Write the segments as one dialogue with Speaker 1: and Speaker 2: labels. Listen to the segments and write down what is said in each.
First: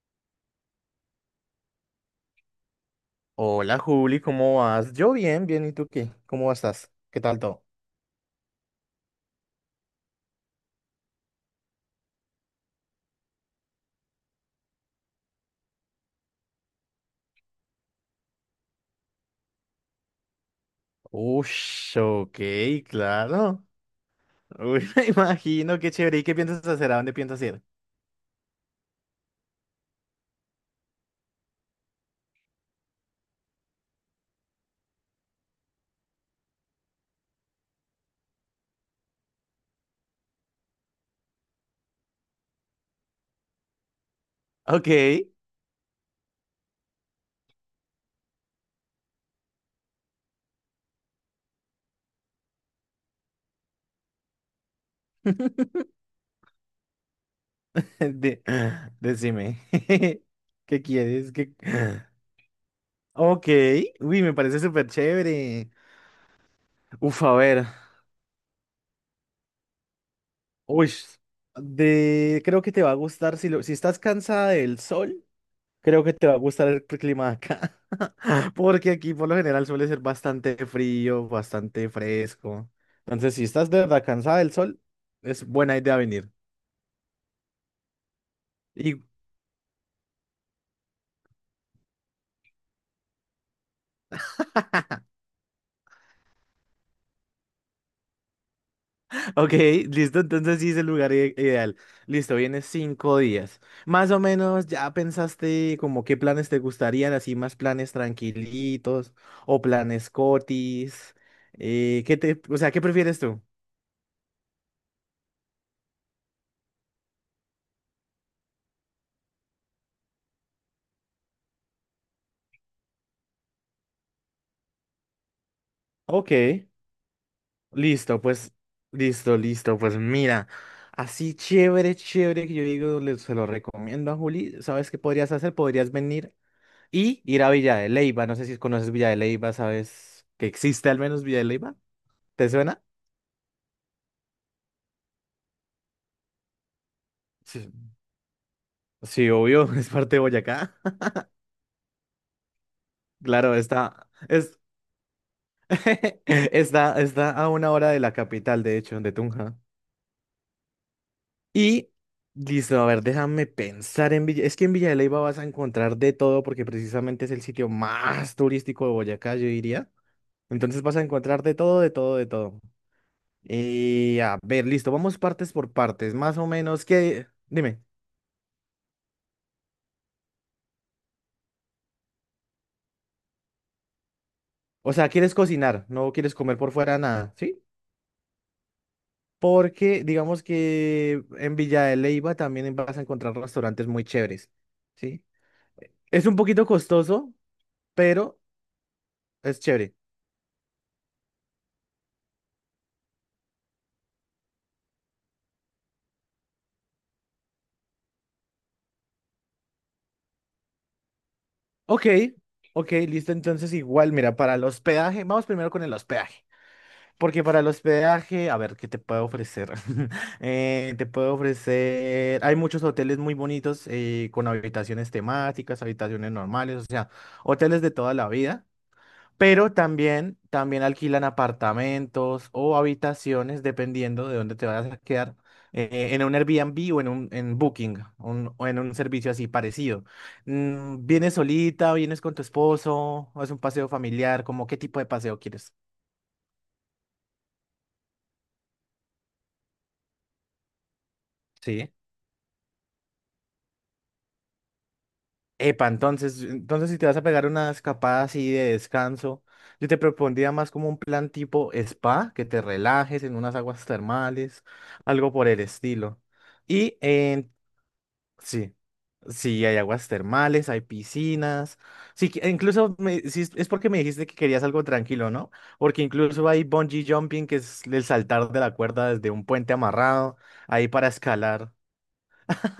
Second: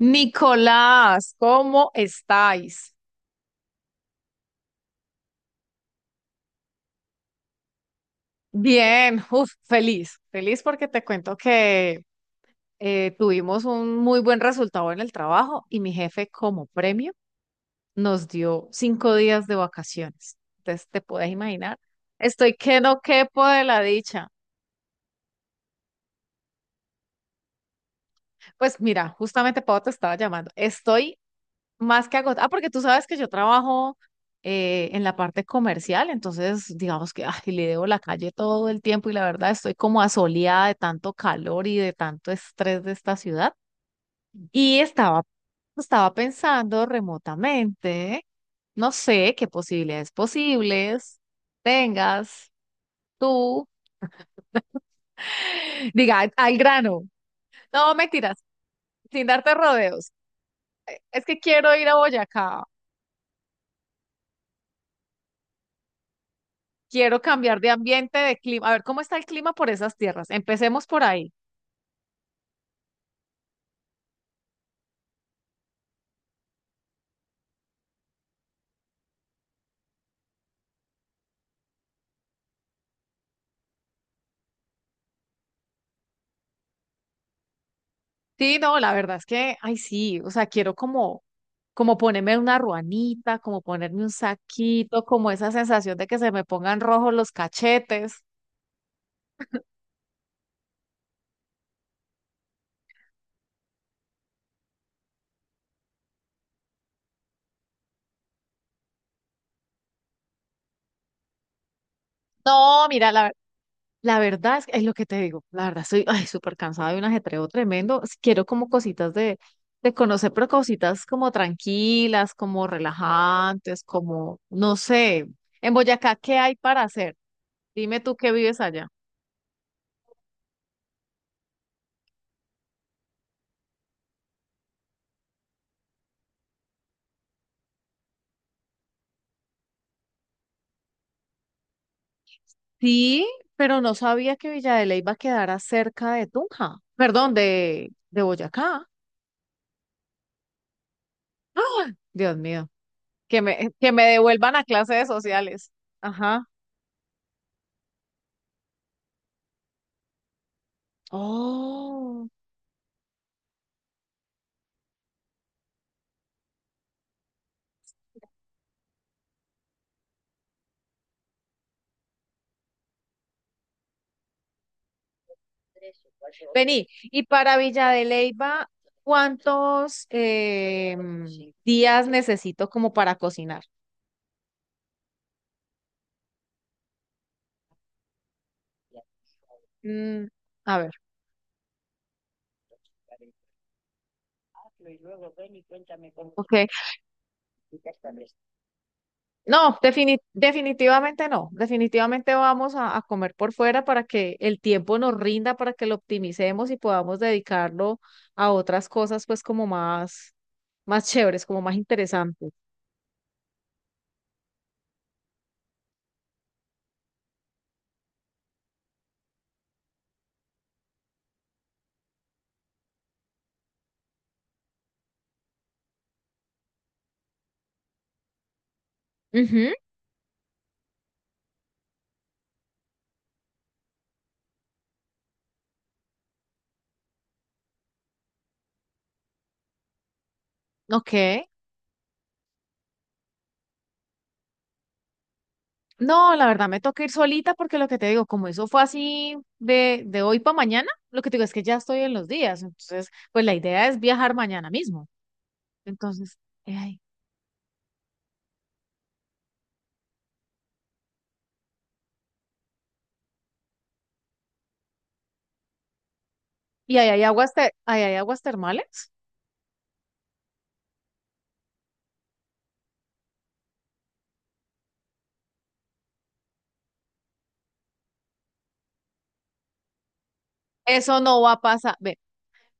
Speaker 1: Nicolás, ¿cómo estáis?
Speaker 2: Hola Juli, ¿cómo vas? Yo bien, bien, ¿y tú qué? ¿Cómo estás? ¿Qué tal todo?
Speaker 1: Bien, uf, feliz, feliz porque te cuento que tuvimos un muy buen resultado en el trabajo y mi jefe como premio nos dio 5 días de vacaciones. Entonces, te puedes imaginar,
Speaker 2: Ush, ok,
Speaker 1: estoy que no quepo de
Speaker 2: claro.
Speaker 1: la dicha.
Speaker 2: Uy, me imagino, qué chévere. ¿Y qué piensas hacer? ¿A dónde piensas ir?
Speaker 1: Pues mira, justamente Pau te estaba llamando, estoy más que agotado. Ah, porque tú sabes que yo trabajo en la parte comercial, entonces digamos que ay, le debo la calle todo el tiempo y la verdad estoy como asoleada de tanto calor y de tanto estrés de esta ciudad. Y
Speaker 2: Ok,
Speaker 1: estaba, estaba pensando remotamente, no sé qué posibilidades posibles tengas tú. Diga, al grano. No, mentiras,
Speaker 2: de-
Speaker 1: sin darte
Speaker 2: decime.
Speaker 1: rodeos.
Speaker 2: ¿Qué
Speaker 1: Es
Speaker 2: quieres?
Speaker 1: que
Speaker 2: ¿Qué-
Speaker 1: quiero ir a Boyacá.
Speaker 2: Ok, uy, me parece súper chévere.
Speaker 1: Quiero
Speaker 2: Uf, a
Speaker 1: cambiar
Speaker 2: ver.
Speaker 1: de ambiente, de clima. A ver, ¿cómo está el clima por esas tierras? Empecemos
Speaker 2: Uy,
Speaker 1: por ahí.
Speaker 2: de... creo que te va a gustar si, lo... si estás cansada del sol. Creo que te va a gustar el clima de acá, porque aquí por lo general suele ser bastante frío, bastante fresco. Entonces, si estás de verdad cansada del sol, es buena idea venir.
Speaker 1: Sí, no, la
Speaker 2: Y,
Speaker 1: verdad es que, ay, sí, o sea, quiero como, como ponerme una ruanita, como ponerme un saquito, como esa sensación de que se me pongan rojos los cachetes.
Speaker 2: ok, listo, entonces sí es el lugar ideal. Listo, vienes 5 días. Más o menos ya pensaste como qué planes te gustarían, así más planes tranquilitos o planes cotis. ¿Qué te, o sea, ¿qué
Speaker 1: No, mira,
Speaker 2: prefieres tú?
Speaker 1: la verdad es lo que te digo, la verdad estoy, ay, súper cansada de un ajetreo tremendo. Quiero como cositas de conocer, pero cositas como tranquilas, como relajantes, como, no sé, en Boyacá, ¿qué hay
Speaker 2: Ok.
Speaker 1: para hacer? Dime tú
Speaker 2: Listo,
Speaker 1: que
Speaker 2: pues,
Speaker 1: vives allá.
Speaker 2: listo, listo, pues mira, así chévere, chévere que yo digo, se lo recomiendo a Juli, ¿sabes qué podrías hacer? Podrías venir y ir a Villa de Leyva, no sé si conoces Villa de Leyva, ¿sabes que existe al menos Villa de Leyva? ¿Te suena?
Speaker 1: Sí, pero no sabía que Villa de Leyva quedara cerca de Tunja. Perdón,
Speaker 2: Sí.
Speaker 1: de Boyacá.
Speaker 2: Sí, obvio, es parte de Boyacá,
Speaker 1: ¡Ah! Dios mío,
Speaker 2: claro,
Speaker 1: que me
Speaker 2: está,
Speaker 1: devuelvan
Speaker 2: es,
Speaker 1: a clases sociales. Ajá.
Speaker 2: está, está a 1 hora de la capital, de hecho, de Tunja. Y
Speaker 1: Oh.
Speaker 2: listo, a ver, déjame pensar en Villa. Es que en Villa de Leyva vas a encontrar de todo porque precisamente es el sitio más turístico de Boyacá, yo diría. Entonces vas a encontrar de todo, de todo, de todo. Y a ver, listo, vamos partes por partes, más o menos
Speaker 1: Vení, y
Speaker 2: qué
Speaker 1: para
Speaker 2: dime,
Speaker 1: Villa de Leyva, ¿cuántos días necesito como para cocinar?
Speaker 2: o sea, ¿quieres cocinar? ¿No quieres comer por fuera nada? ¿Sí? Porque
Speaker 1: Mm,
Speaker 2: digamos
Speaker 1: a ver.
Speaker 2: que en Villa de Leyva también vas a encontrar restaurantes muy chéveres, ¿sí? Es un
Speaker 1: Ok.
Speaker 2: poquito costoso, pero es
Speaker 1: No,
Speaker 2: chévere.
Speaker 1: definitivamente no. Definitivamente vamos a comer por fuera para que el tiempo nos rinda, para que lo optimicemos y podamos dedicarlo a otras cosas, pues como más, más chéveres, como más
Speaker 2: Ok,
Speaker 1: interesantes.
Speaker 2: ok, listo. Entonces, igual, mira, para el hospedaje, vamos primero con el hospedaje. Porque para el hospedaje, a ver, ¿qué te puedo ofrecer? Te puedo ofrecer. Hay muchos hoteles muy bonitos con habitaciones temáticas, habitaciones normales, o sea, hoteles de toda la vida.
Speaker 1: Ujú,
Speaker 2: Pero también, también alquilan apartamentos o habitaciones, dependiendo de dónde te vayas a quedar, en un Airbnb o en un en Booking, o en un servicio así parecido. Mm, ¿vienes
Speaker 1: ok.
Speaker 2: solita, vienes con tu esposo, o es un paseo familiar? ¿Cómo qué tipo de paseo quieres?
Speaker 1: No, la verdad me toca ir solita porque lo que te digo, como eso fue así de hoy para mañana, lo que te digo es que ya
Speaker 2: Sí.
Speaker 1: estoy en los días. Entonces, pues la idea es viajar mañana mismo.
Speaker 2: Epa,
Speaker 1: Entonces,
Speaker 2: entonces, entonces si
Speaker 1: ay,
Speaker 2: te vas a pegar una escapada así de descanso, yo te propondría más como un plan tipo spa, que te relajes en unas aguas termales, algo por el estilo.
Speaker 1: ¿y
Speaker 2: Y
Speaker 1: ahí hay aguas, ahí hay aguas
Speaker 2: sí,
Speaker 1: termales?
Speaker 2: sí, hay aguas termales, hay piscinas. Sí, e incluso sí, es porque me dijiste que querías algo tranquilo, ¿no? Porque incluso hay bungee jumping, que es el saltar de la cuerda desde un puente amarrado, ahí para
Speaker 1: Eso no va a
Speaker 2: escalar.
Speaker 1: pasar.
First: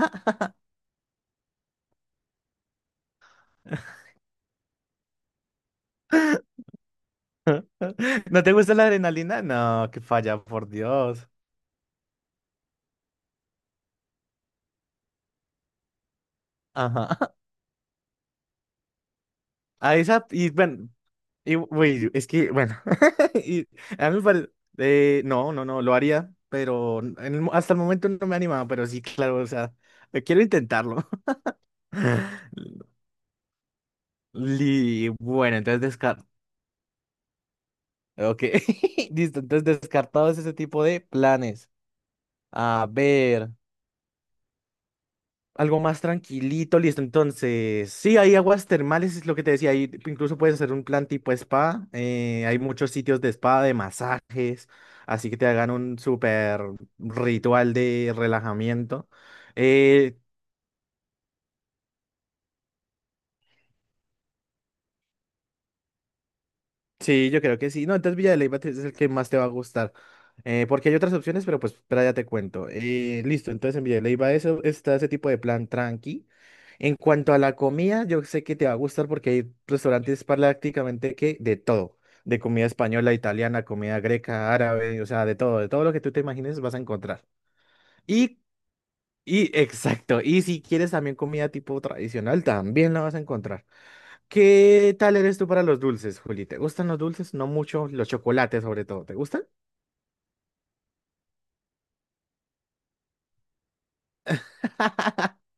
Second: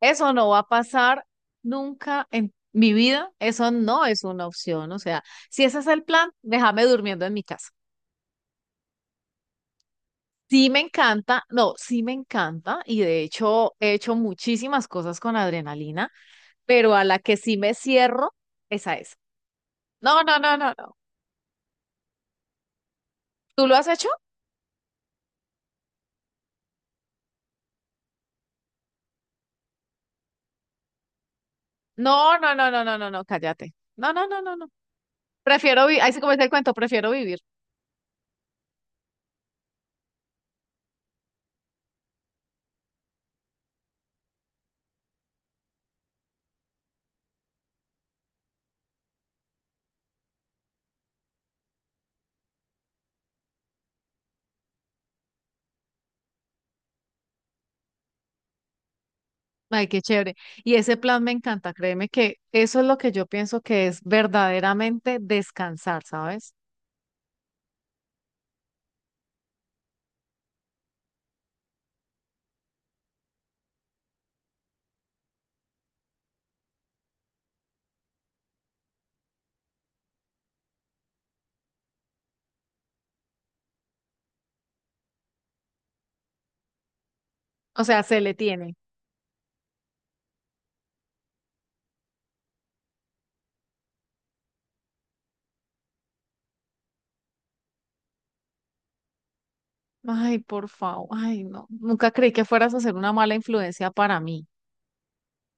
Speaker 1: Eso no va a pasar nunca en mi vida. Eso no es una opción. O sea, si ese es el plan, déjame durmiendo en mi casa.
Speaker 2: ¿No te gusta la adrenalina? No, que falla,
Speaker 1: Sí
Speaker 2: por
Speaker 1: me
Speaker 2: Dios.
Speaker 1: encanta, no, sí me encanta y de hecho he hecho muchísimas cosas con adrenalina, pero a
Speaker 2: Ajá.
Speaker 1: la que sí me cierro, esa es.
Speaker 2: A
Speaker 1: No,
Speaker 2: esa,
Speaker 1: no,
Speaker 2: y
Speaker 1: no, no,
Speaker 2: bueno,
Speaker 1: no.
Speaker 2: y, uy, es que, bueno,
Speaker 1: ¿Tú
Speaker 2: y
Speaker 1: lo has hecho?
Speaker 2: a mí me parece, no, no, no, lo haría, pero en el hasta el momento no me animaba, pero sí, claro, o sea, quiero intentarlo.
Speaker 1: No, no, no, no, no, no, no, cállate. No, no, no, no, no.
Speaker 2: Bueno, entonces
Speaker 1: Prefiero vivir, ahí sí
Speaker 2: descartado.
Speaker 1: como dice el cuento, prefiero vivir.
Speaker 2: Ok. Listo, entonces descartados ese tipo de planes. A ver, algo más tranquilito, listo. Entonces, sí, hay aguas termales, es lo que te decía. Ahí incluso puedes hacer un plan tipo spa. Hay muchos sitios de spa, de masajes. Así que te hagan un súper ritual de relajamiento.
Speaker 1: Ay, qué
Speaker 2: Eh,
Speaker 1: chévere. Y ese plan me encanta, créeme que eso es lo que yo pienso que es verdaderamente descansar, ¿sabes?
Speaker 2: Sí, yo creo que sí. No, entonces Villa de Leyva es el que más te va a gustar. Porque hay otras opciones, pero pues espera, ya te cuento. Listo, entonces en Villa de Leyva eso, está ese tipo de plan tranqui. En cuanto a la comida, yo sé que te va a gustar porque hay restaurantes prácticamente que de todo. De comida española, italiana, comida greca, árabe, o sea, de todo lo que tú te imagines vas a encontrar.
Speaker 1: O sea, se le
Speaker 2: Y,
Speaker 1: tiene.
Speaker 2: y exacto, y si quieres también comida tipo tradicional, también la vas a encontrar. ¿Qué tal eres tú para los dulces, Juli? ¿Te gustan los dulces? No mucho, los chocolates sobre todo. ¿Te gustan?
Speaker 1: Ay, por favor, ay, no. Nunca creí que fueras a ser una mala influencia para mí,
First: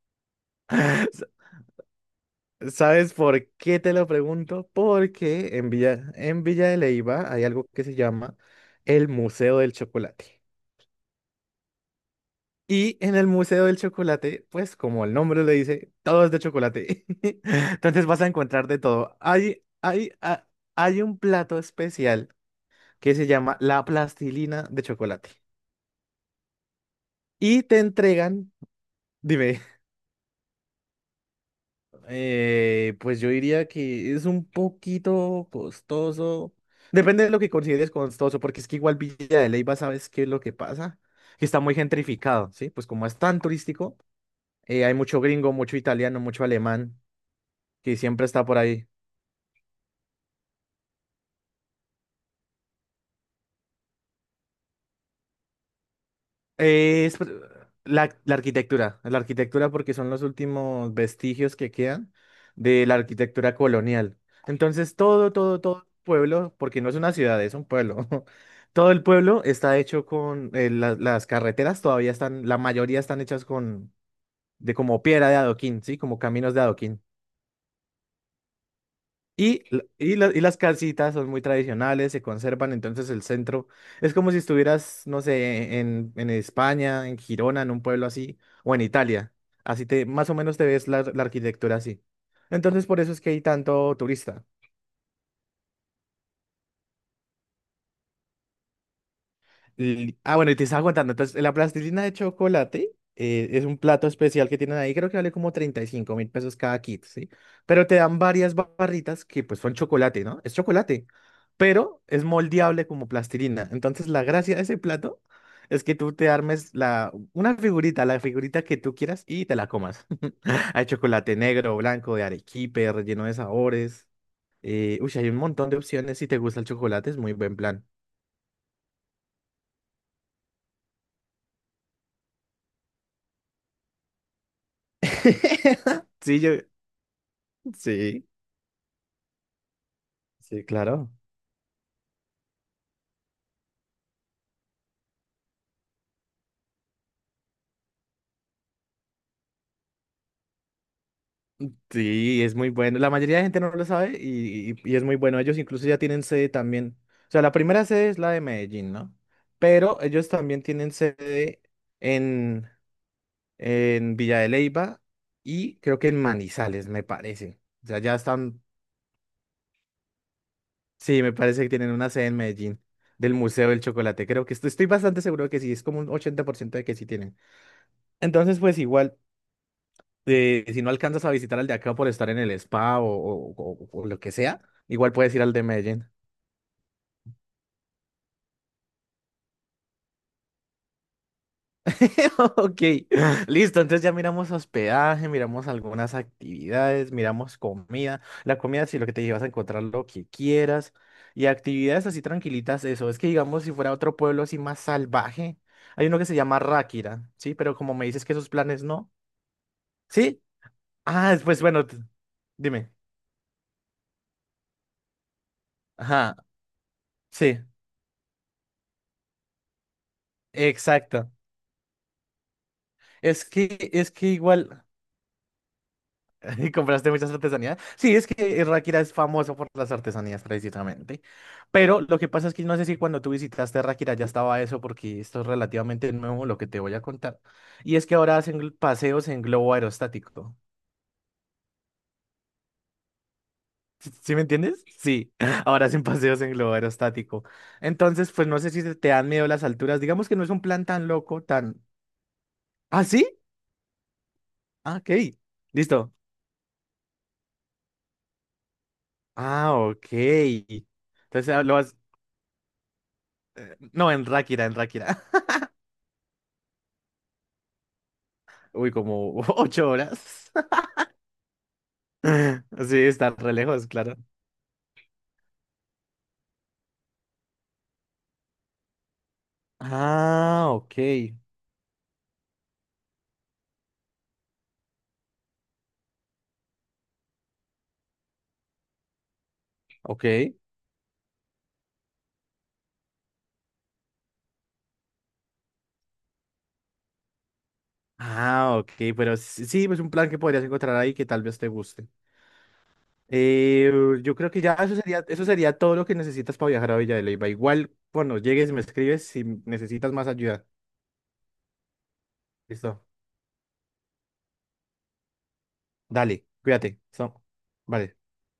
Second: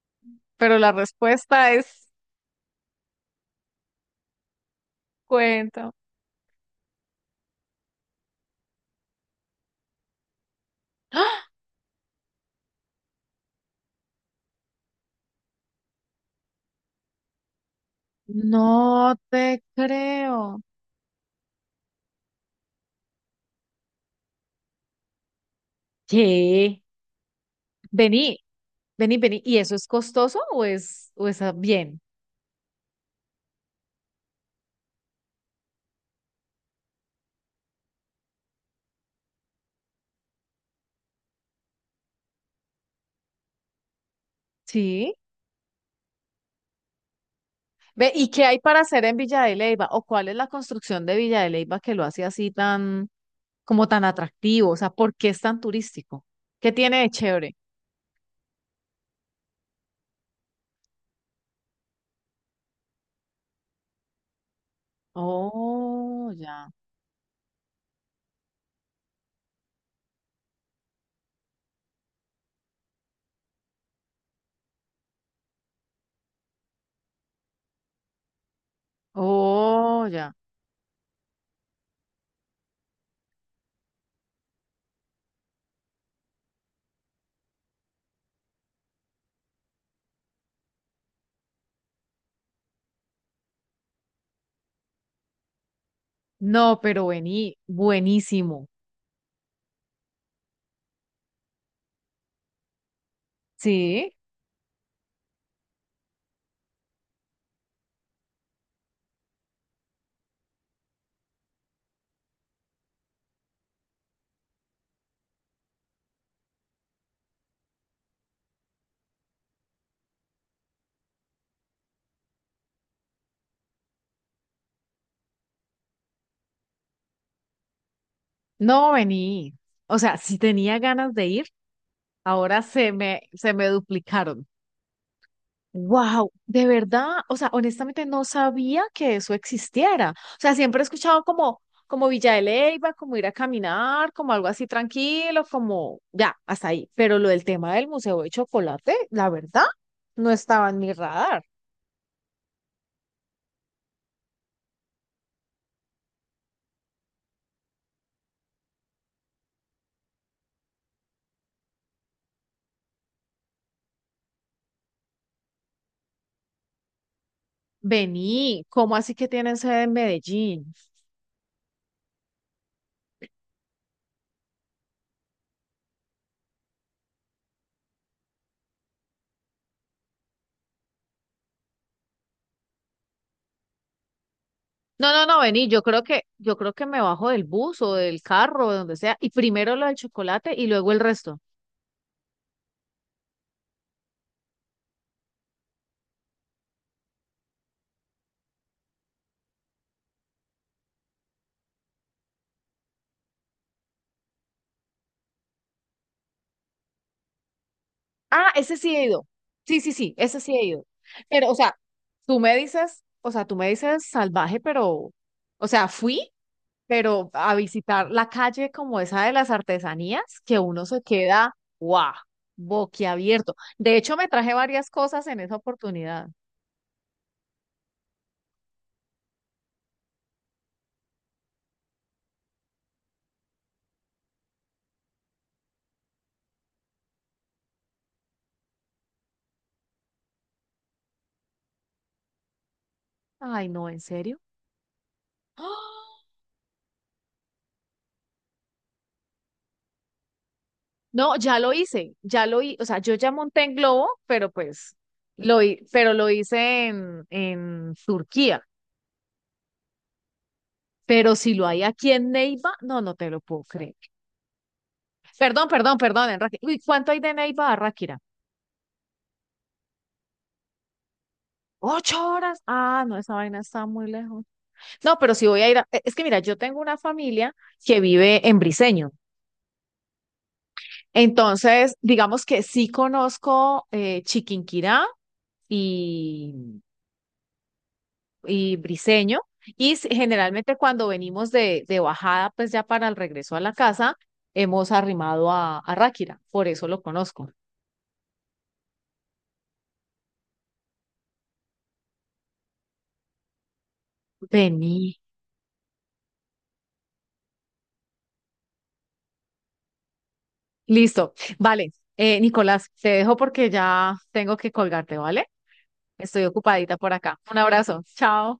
Speaker 1: pero la
Speaker 2: S-
Speaker 1: respuesta es
Speaker 2: ¿Sabes por qué te lo pregunto? Porque
Speaker 1: cuenta.
Speaker 2: En Villa de Leiva hay algo que se llama el Museo del Chocolate. Y en el Museo del Chocolate, pues como el nombre le dice, todo es de chocolate. Entonces vas a encontrar de
Speaker 1: No
Speaker 2: todo.
Speaker 1: te
Speaker 2: Hay,
Speaker 1: creo.
Speaker 2: hay un plato especial que se llama la plastilina de chocolate.
Speaker 1: ¿Qué?
Speaker 2: Y te
Speaker 1: Vení,
Speaker 2: entregan,
Speaker 1: vení, vení. ¿Y
Speaker 2: dime.
Speaker 1: eso es costoso o es ah, bien?
Speaker 2: Pues yo diría que es un poquito costoso. Depende de lo que consideres costoso, porque es que igual Villa de Leyva, ¿sabes qué es lo que pasa? Que está muy gentrificado, ¿sí? Pues como es tan turístico, hay
Speaker 1: Sí.
Speaker 2: mucho gringo, mucho italiano, mucho alemán, que
Speaker 1: Ve,
Speaker 2: siempre
Speaker 1: ¿y
Speaker 2: está
Speaker 1: qué
Speaker 2: por
Speaker 1: hay para
Speaker 2: ahí.
Speaker 1: hacer en Villa de Leyva? ¿O cuál es la construcción de Villa de Leyva que lo hace así tan... como tan atractivo? O sea, ¿por qué es tan turístico? ¿Qué tiene
Speaker 2: Eh,
Speaker 1: de
Speaker 2: es pr-
Speaker 1: chévere?
Speaker 2: la, la arquitectura porque son los últimos vestigios que quedan de la arquitectura colonial. Entonces todo, todo, todo el
Speaker 1: Oh,
Speaker 2: pueblo,
Speaker 1: ya.
Speaker 2: porque no es una ciudad, es un pueblo. Todo el pueblo está hecho con las carreteras todavía están, la mayoría están hechas con de como piedra de adoquín, sí, como caminos de adoquín. Y,
Speaker 1: Oh,
Speaker 2: y,
Speaker 1: ya.
Speaker 2: y las casitas son muy tradicionales, se conservan, entonces el centro es como si estuvieras, no sé, en España, en Girona, en un pueblo así, o en Italia. Así te, más o menos te ves la, la arquitectura así. Entonces por eso es que hay tanto turista.
Speaker 1: No, pero vení, buenísimo.
Speaker 2: Ah, bueno, y te estaba contando. Entonces, la plastilina de chocolate es un plato
Speaker 1: Sí,
Speaker 2: especial que tienen ahí. Creo que vale como 35.000 pesos cada kit, ¿sí? Pero te dan varias barritas que pues son chocolate, ¿no? Es chocolate, pero es moldeable como plastilina. Entonces, la gracia de ese plato es que tú te armes la, una figurita, la figurita que tú quieras y te la comas. Hay chocolate negro, blanco, de arequipe, relleno de sabores. Uy, hay un montón de opciones. Si te gusta el chocolate, es muy buen plan.
Speaker 1: no vení. O sea, si tenía ganas de ir, ahora se me duplicaron. Wow,
Speaker 2: Sí, yo...
Speaker 1: de verdad, o sea, honestamente no
Speaker 2: Sí.
Speaker 1: sabía que eso existiera. O sea,
Speaker 2: Sí,
Speaker 1: siempre he
Speaker 2: claro.
Speaker 1: escuchado como, como Villa de Leyva, como ir a caminar, como algo así tranquilo, como ya, hasta ahí. Pero lo del tema del Museo de Chocolate, la verdad, no estaba en mi radar.
Speaker 2: Sí, es muy bueno. La mayoría de gente no lo sabe y, y es muy bueno. Ellos incluso ya tienen sede también. O sea, la primera sede es la de Medellín, ¿no? Pero ellos también tienen sede en, en Villa de Leyva y creo que en Manizales, me parece. O sea, ya están.
Speaker 1: Vení, ¿cómo así que tienen sede en Medellín?
Speaker 2: Sí, me parece que tienen una sede en Medellín del Museo del Chocolate. Creo que estoy, estoy bastante seguro que sí. Es como un 80% de que sí tienen. Entonces, pues igual. Si no alcanzas a visitar al de acá por estar en el spa o, o lo que sea,
Speaker 1: No,
Speaker 2: igual
Speaker 1: no,
Speaker 2: puedes
Speaker 1: no,
Speaker 2: ir al de
Speaker 1: vení,
Speaker 2: Medellín.
Speaker 1: yo creo que me bajo del bus o del carro, de donde sea, y primero lo del chocolate y luego el resto.
Speaker 2: Ok, listo. Entonces ya miramos hospedaje, miramos algunas actividades, miramos comida. La comida, sí, lo que te llevas a encontrar lo que quieras. Y actividades así tranquilitas, eso. Es que digamos, si fuera otro pueblo así más salvaje, hay uno que se llama Ráquira, ¿sí? Pero como me dices que esos
Speaker 1: Ah, ese
Speaker 2: planes
Speaker 1: sí he
Speaker 2: no,
Speaker 1: ido. Sí, sí, sí, ese
Speaker 2: ¿sí?
Speaker 1: sí he ido.
Speaker 2: Ah,
Speaker 1: Pero, o
Speaker 2: pues
Speaker 1: sea,
Speaker 2: bueno, t-
Speaker 1: tú me
Speaker 2: dime.
Speaker 1: dices, o sea, tú me dices salvaje, pero, o sea, fui,
Speaker 2: Ajá,
Speaker 1: pero a
Speaker 2: sí,
Speaker 1: visitar la calle como esa de las artesanías, que uno se
Speaker 2: exacto.
Speaker 1: queda, guau, boquiabierto. De
Speaker 2: Es
Speaker 1: hecho, me
Speaker 2: que
Speaker 1: traje
Speaker 2: igual,
Speaker 1: varias cosas en esa oportunidad.
Speaker 2: ¿compraste muchas artesanías? Sí, es que Ráquira es famoso por las artesanías precisamente. Pero lo que pasa es que no sé si cuando tú visitaste Ráquira ya estaba eso, porque esto es relativamente nuevo lo que te voy a contar. Y es que ahora hacen paseos en globo aerostático.
Speaker 1: Ay, no, ¿en
Speaker 2: ¿Sí sí
Speaker 1: serio?
Speaker 2: me entiendes? Sí, ahora hacen
Speaker 1: ¡Ah!
Speaker 2: paseos en globo aerostático. Entonces, pues no sé si te dan miedo las alturas. Digamos que no es un plan tan
Speaker 1: No,
Speaker 2: loco, tan...
Speaker 1: ya lo hice, o sea,
Speaker 2: ¿Ah,
Speaker 1: yo ya
Speaker 2: sí?
Speaker 1: monté en globo, pero pues,
Speaker 2: Ah, ok. Listo.
Speaker 1: pero lo hice en Turquía.
Speaker 2: Ah, ok.
Speaker 1: Pero
Speaker 2: Entonces,
Speaker 1: si
Speaker 2: ah,
Speaker 1: lo
Speaker 2: lo
Speaker 1: hay
Speaker 2: has-
Speaker 1: aquí en Neiva, no, no te lo puedo creer.
Speaker 2: No, en Ráquira, en Ráquira.
Speaker 1: Perdón, perdón, perdón, en Ráquira. Uy, ¿cuánto hay de Neiva a Ráquira?
Speaker 2: Uy, como 8 horas.
Speaker 1: ¿8 horas?
Speaker 2: Sí,
Speaker 1: Ah, no,
Speaker 2: está
Speaker 1: esa
Speaker 2: re
Speaker 1: vaina está
Speaker 2: lejos,
Speaker 1: muy
Speaker 2: claro.
Speaker 1: lejos. No, pero si voy a ir a... Es que mira, yo tengo una familia que vive en Briseño.
Speaker 2: Ah, ok,
Speaker 1: Entonces, digamos que sí conozco Chiquinquirá y, y Briseño. Y
Speaker 2: ok.
Speaker 1: generalmente cuando venimos de bajada, pues ya para el regreso a la casa, hemos arrimado a Ráquira. Por eso lo conozco.
Speaker 2: Ah, ok, pero sí, sí, pues un plan que podrías encontrar ahí que tal vez te guste. Eh, yo creo que ya
Speaker 1: Vení.
Speaker 2: eso sería todo lo que necesitas para viajar a Villa de Leyva. Igual, cuando llegues, me escribes si necesitas más ayuda.
Speaker 1: Listo. Vale. Nicolás,
Speaker 2: Listo.
Speaker 1: te dejo porque ya tengo que colgarte, ¿vale? Estoy
Speaker 2: Dale,
Speaker 1: ocupadita
Speaker 2: cuídate.
Speaker 1: por acá.
Speaker 2: So-
Speaker 1: Un abrazo.
Speaker 2: Vale.
Speaker 1: Chao.